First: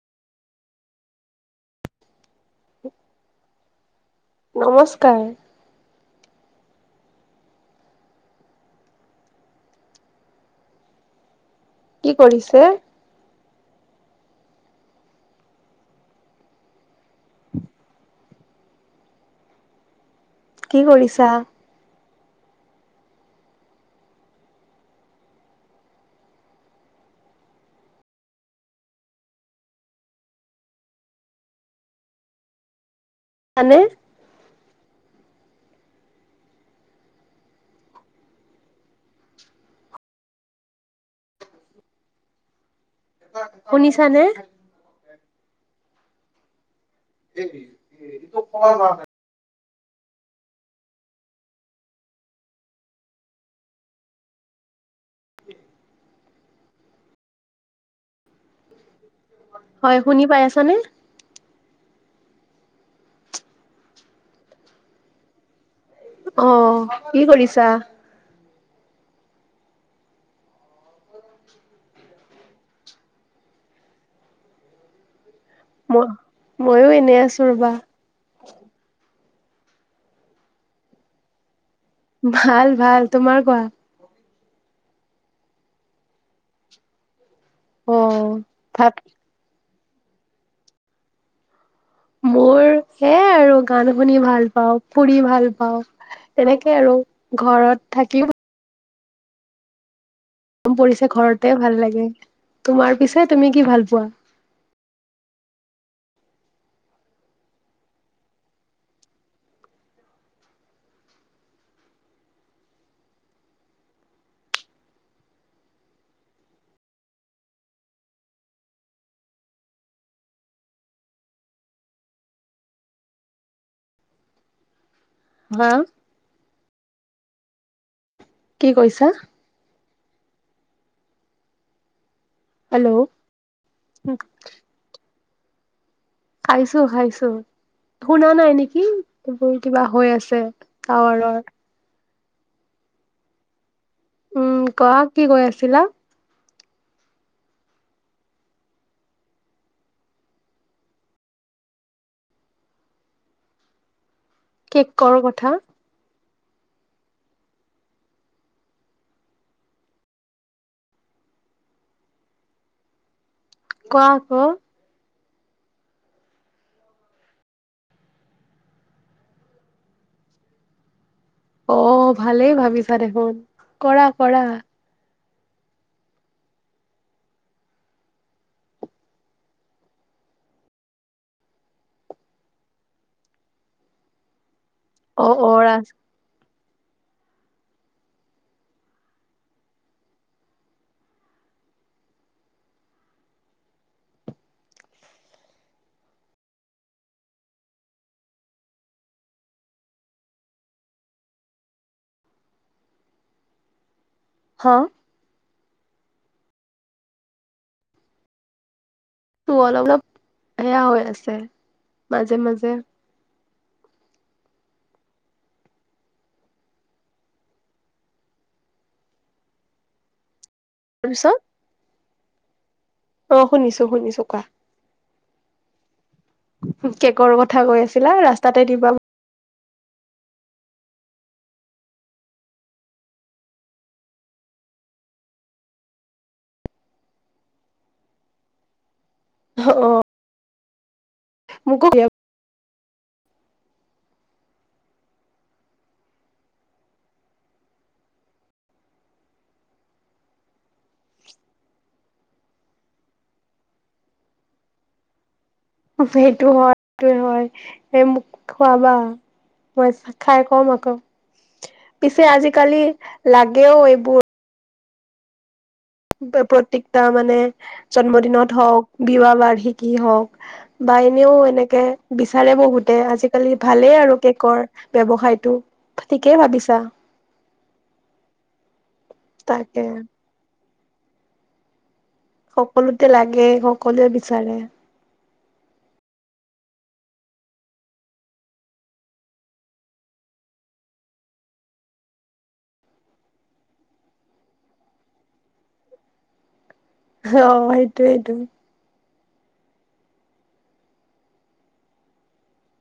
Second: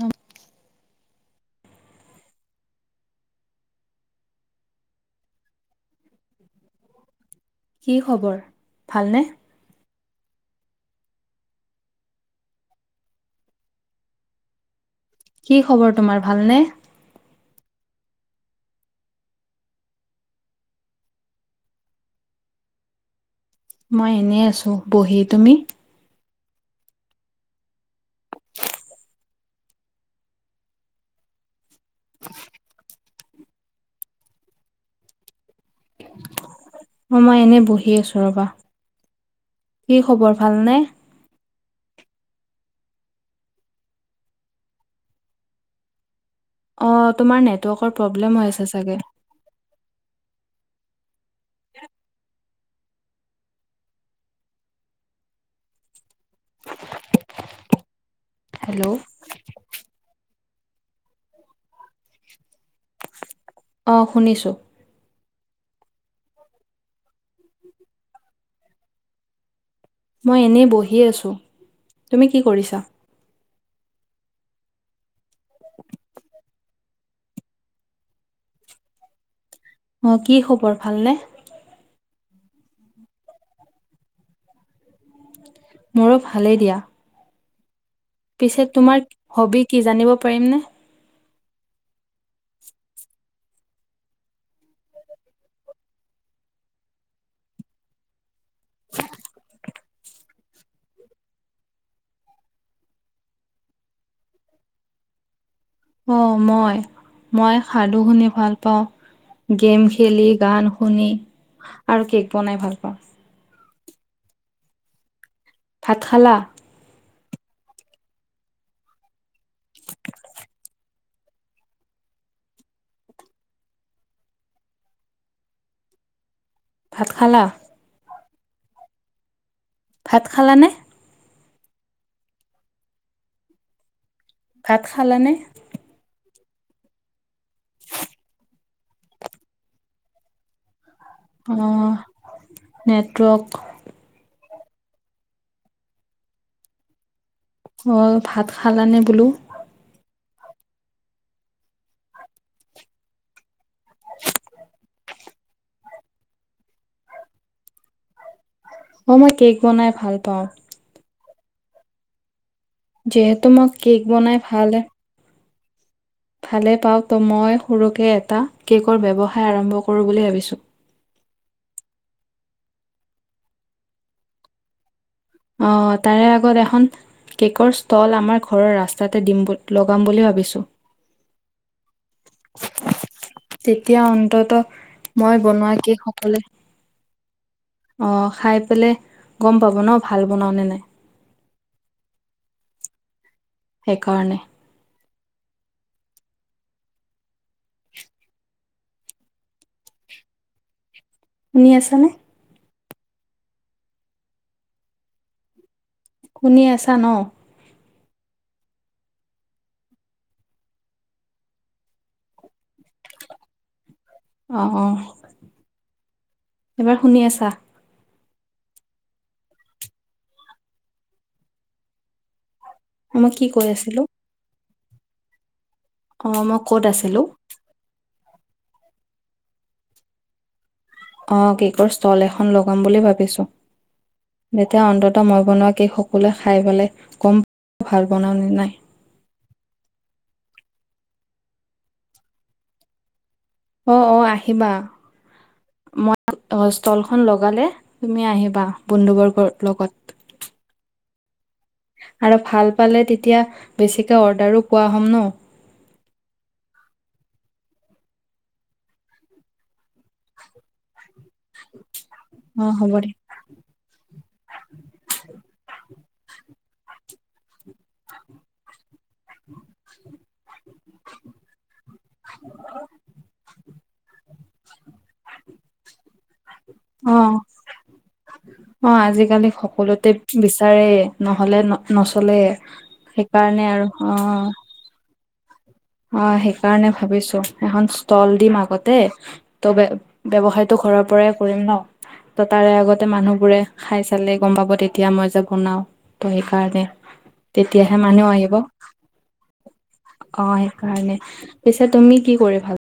উম [unintelligible] নমস্কাৰ কি খবৰ ভালনে? কি কৰিছে? কি খবৰ তোমাৰ ভালনে? কি কৰিছা? মই এনেই আছো বহি তুমি? এনে অ', মই এনে বহি আছো ৰবা, কি খবৰ ভালনে? অ', শুনিছা নে? অ', তোমাৰ নেটৱৰ্কৰ প্ৰব্লেম হৈ আছে চাগে। এ [unintelligible] [unintelligible] হেল্ল' হয় শুনি পাই আছা নে? অ', শুনিছো। অ', কি কৰিছা? মই এনেই বহি আছো তুমি কি কৰিছা? মই ময়ো এনে আছোঁ ৰবা। অ', কি খবৰ ভালনে? ভাল ভাল তোমাৰ কোৱা? মোৰো ভালেই দিয়া। অ পিছে ভাত তোমাৰ হবি কি জানিব পাৰিমনে? মোৰ এয়ে আৰু গান শুনি ভাল পাওঁ, ফুৰি ভাল পাওঁ তেনেকে আৰু ঘৰত থাকিও গৰম পৰিছে ঘৰতে ভাল লাগে তোমাৰ পিছে তুমি কি ভাল পোৱা? অ' মই মই সাধু শুনি ভাল পাওঁ। গেম খেলি, গান শুনি আৰু কেক বনাই ভাল পাওঁ। ভাত খালা? হা ভাত খালা? কি কৈছা? ভাত খালানে? হেল্ল'। ভাত খালানে? খাইছোঁ, খাইছোঁ শুনা নাই নেকি? এই কিবা হৈ আছে। টাৱাৰৰ। অ', নেটৱৰ্ক। উম, কোৱা, কি কৈ আছিলা? অ', ভাত খালানে বোলো? কিকৰো কথা। অ', মই কেক বনাই ভাল পাওঁ। যিহেতু মোক কেক কোৱা বনাই আকৌ ভাল ভালে পাওঁ ত' মই সৰুকে এটা কেকৰ ব্যৱসায় আৰম্ভ কৰোঁ বুলি ভাবিছোঁ। অ', ভালেই ভাবিছা দেখোন, কৰা, কৰা। অ', তাৰে আগত এখন কেক'ৰ ষ্টল আমাৰ ঘৰৰ ৰাস্তাতে দিম লগাম বুলি ভাবিছোঁ। তেতিয়া অন্তত অ মই অ বনোৱা ৰাজ কেক সকলে অ', খাই পেলাই গম পাব ন' ভাল বনাও নে নাই। সেইকাৰণে। শুনি আছানে? হা? শুনি আছা ন'? টো অলপ অলপ সেয়া হৈ আছে, মাজে মাজে। অ', অ', এবাৰ শুনি আছা? তাপিছত। মই কি অ', কৈ শুনিছোঁ, আছিলো শুনিছোঁ কোৱা। অ মই ক'ত আছিলো কেকৰ কথা কৈ আছিলা ৰাস্তাতে দিবা অ', কেকৰ ষ্টল এখন লগাম বুলি ভাবিছোঁ। তেতিয়া অন্তত মই বনোৱা কেক সকলোৱে খাই পেলাই কম ভাল বনাওঁ নে নাই। অহ মোকো [inaudible] অ', অ', আহিবা। মই অ', ষ্টলখন লগালে তুমি আহিবা বন্ধু বৰ্গৰ লগত। আৰু ভাল পালে তেতিয়া বেছিকৈ অৰ্ডাৰো পোৱা হ'ম ন? সেইটো হয়, সেইটো হয়, এই মোক খোৱাবা। মই খাই কম আকৌ। পিছে, অ আজিকালি হ'ব দে লাগেও এইবোৰ প্ৰত্যেকতা মানে জন্মদিনত হওঁক বিবাহ বাৰ্ষিকী হওঁক বা এনেও এনেকে বিচাৰে বহুতে আজিকালি ভালেই আৰু কেকৰ ব্যৱসায়টো, ঠিকেই ভাবিছ অ'। অ', আজিকালি তাকে সকলোতে বিচাৰে নহ'লে ন নচলে, সকলোতে লাগে সেইকাৰণে আৰু সকলোৱে অ'। বিচাৰে অ' সেইকাৰণে ভাবিছো এখন ষ্টল দিম আগতে ত' বে ব্যৱসায়টো ঘৰৰ পৰাই কৰিম ন। ত' তাৰে আগতে মানুহ বোৰে খাই চালে গম পাব তেতিয়া মই যে বনাও ত সেইকাৰণে। অ তেতিয়াহে মানুহ সেইটোয়েইটো আহিব। অ', সেইকাৰণে পিছে তুমি কি কৰি ভাল